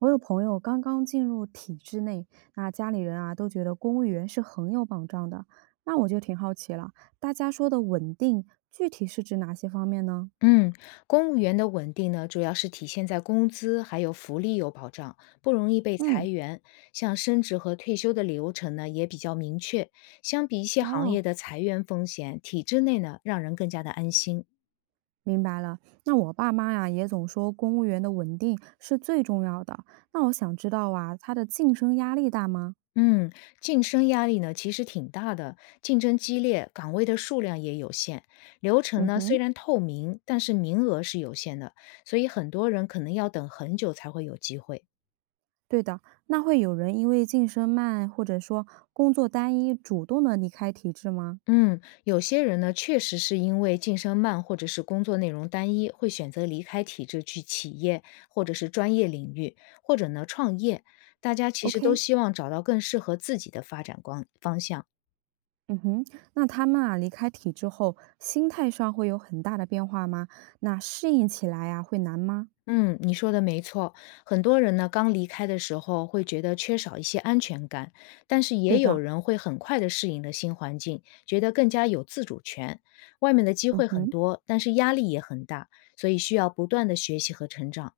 我有朋友刚刚进入体制内，那家里人啊都觉得公务员是很有保障的，那我就挺好奇了，大家说的稳定，具体是指哪些方面呢？嗯，公务员的稳定呢，主要是体现在工资还有福利有保障，不容易被嗯。裁员。像升职和退休的流程呢，也比较明确。相比一些行哦，业的裁员风险，体制内呢，让人更加的安心。明白了。那我爸妈呀也总说公务员的稳定是最重要的，那我想知道啊，他的晋升压力大吗？嗯，晋升压力呢，其实挺大的，竞争激烈，岗位的数量也有限。流程嗯呢，虽哼。然透明，但是名额是有限的，所以很多人可能要等很久才会有机会。对的，那会有人因为晋升慢或者说工作单一主动的离开体制吗嗯，有些人呢，确实是因为晋升慢或者是工作内容单一，会选择离开体制去企业或者是专业领域，或者呢创业。大家其实都？OK。希望找到更适合自己的发展光方向。嗯哼。那他们啊离开体制后，心态上会有很大的变化吗？那适应起来呀、会难吗？嗯，你说的没错，很多人呢刚离开的时候会觉得缺少一些安全感，但是对也有的。人会很快的适应了新环境，觉得更加有自主权。外面的机嗯会很哼。多，但是压力也很大，所以需要不断的学习和成长。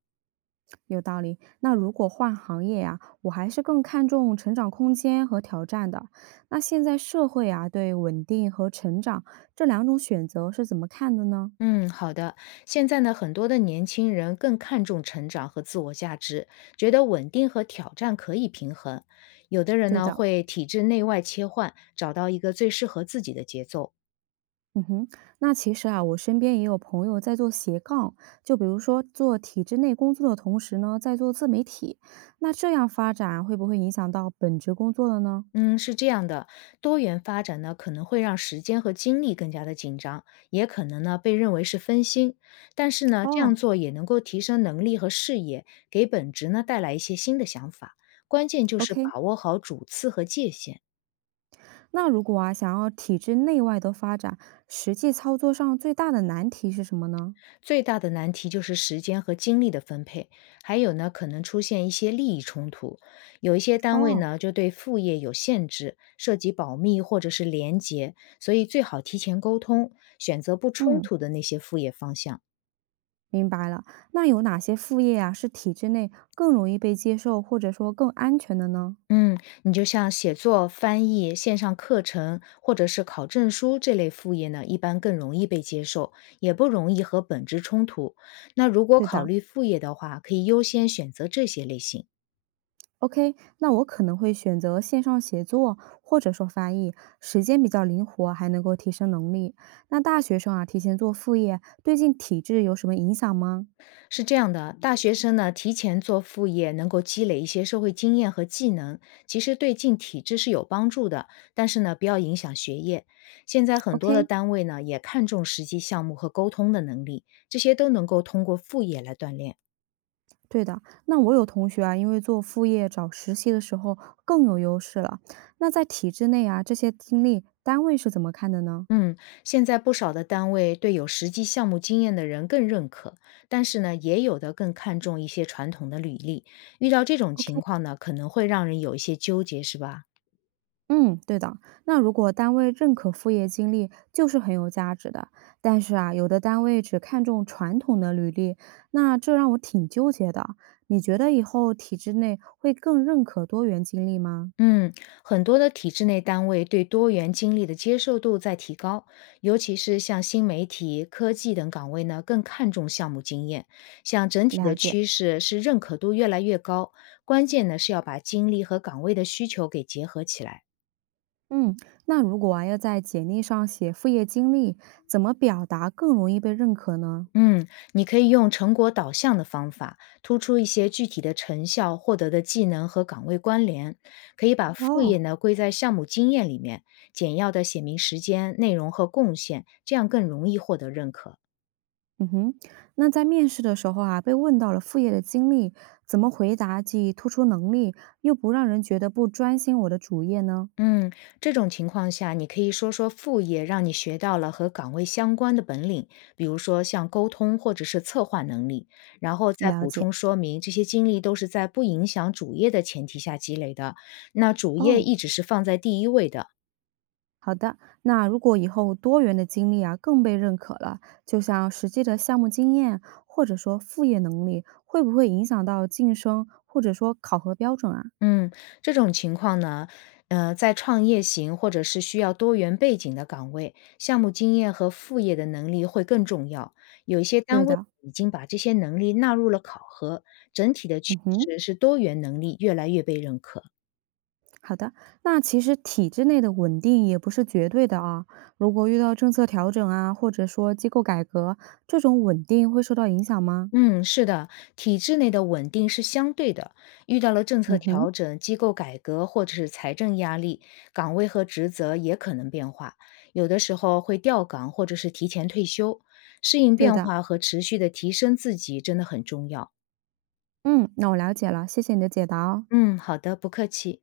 有道理。那如果换行业呀、我还是更看重成长空间和挑战的。那现在社会啊对稳定和成长这两种选择是怎么看的呢？嗯，好的。现在呢，很多的年轻人更看重成长和自我价值，觉得稳定和挑战可以平衡。有的人对呢，的。会体制内外切换，找到一个最适合自己的节奏。嗯哼。那其实啊，我身边也有朋友在做斜杠，就比如说做体制内工作的同时呢，在做自媒体，那这样发展啊会不会影响到本职工作了呢？嗯，是这样的，多元发展呢，可能会让时间和精力更加的紧张，也可能呢被认为是分心。但是呢，这哦样做也能够提升能力和视野，给本职呢带来一些新的想法。关键就是，OK。把握好主次和界限。那如果啊想要体制内外的发展，实际操作上最大的难题是什么呢？最大的难题就是时间和精力的分配，还有呢，可能出现一些利益冲突。有一些单位哦。呢，就对副业有限制，涉及保密或者是廉洁，所以最好提前沟通，选择不冲嗯，突的那些副业方向。明白了。那有哪些副业啊是体制内更容易被接受，或者说更安全的呢？嗯，你就像写作、翻译、线上课程或者是考证书这类副业呢，一般更容易被接受，也不容易和本职冲突。那如果对考的。虑副业的话，可以优先选择这些类型。OK，那我可能会选择线上写作，或者说翻译，时间比较灵活，还能够提升能力。那大学生啊，提前做副业，对进体制有什么影响吗是这样的，大学生呢提前做副业，能够积累一些社会经验和技能，其实对进体制是有帮助的。但是呢，不要影响学业。现在很多的？OK。单位呢也看重实际项目和沟通的能力，这些都能够通过副业来锻炼。对的。那我有同学啊，因为做副业找实习的时候更有优势了。那在体制内啊，这些经历单位是怎么看的呢嗯，现在不少的单位对有实际项目经验的人更认可，但是呢，也有的更看重一些传统的履历。遇到这种？OK。情况呢，可能会让人有一些纠结，是吧？嗯，对的。那如果单位认可副业经历，就是很有价值的。但是啊，有的单位只看重传统的履历，那这让我挺纠结的。你觉得以后体制内会更认可多元经历吗？嗯，很多的体制内单位对多元经历的接受度在提高，尤其是像新媒体、科技等岗位呢，更看重项目经验。像整体了的解。趋势是认可度越来越高，关键呢是要把经历和岗位的需求给结合起来。嗯，那如果啊要在简历上写副业经历，怎么表达更容易被认可呢？嗯，你可以用成果导向的方法，突出一些具体的成效获得的技能和岗位关联，可以把副业哦。呢归在项目经验里面，简要的写明时间、内容和贡献，这样更容易获得认可。嗯哼。那在面试的时候啊，被问到了副业的经历，怎么回答既突出能力，又不让人觉得不专心我的主业呢？嗯，这种情况下，你可以说说副业让你学到了和岗位相关的本领，比如说像沟通或者是策划能力，然后再了补解。充说明这些经历都是在不影响主业的前提下积累的，那主业哦，一直是放在第一位的。好的。那如果以后多元的经历啊更被认可了，就像实际的项目经验或者说副业能力，会不会影响到晋升或者说考核标准啊？嗯，这种情况呢，在创业型或者是需要多元背景的岗位，项目经验和副业的能力会更重要。有一些对单位的。已经把这些能力纳入了考核，整体的嗯趋哼。势是多元能力越来越被认可。好的。那其实体制内的稳定也不是绝对的啊。如果遇到政策调整啊，或者说机构改革，这种稳定会受到影响吗？嗯，是的，体制内的稳定是相对的，遇到了政嗯策哼。调整、机构改革或者是财政压力，岗位和职责也可能变化，有的时候会调岗或者是提前退休，适应对变的。化和持续的提升自己真的很重要。嗯，那我了解了，谢谢你的解答哦。嗯，好的，不客气。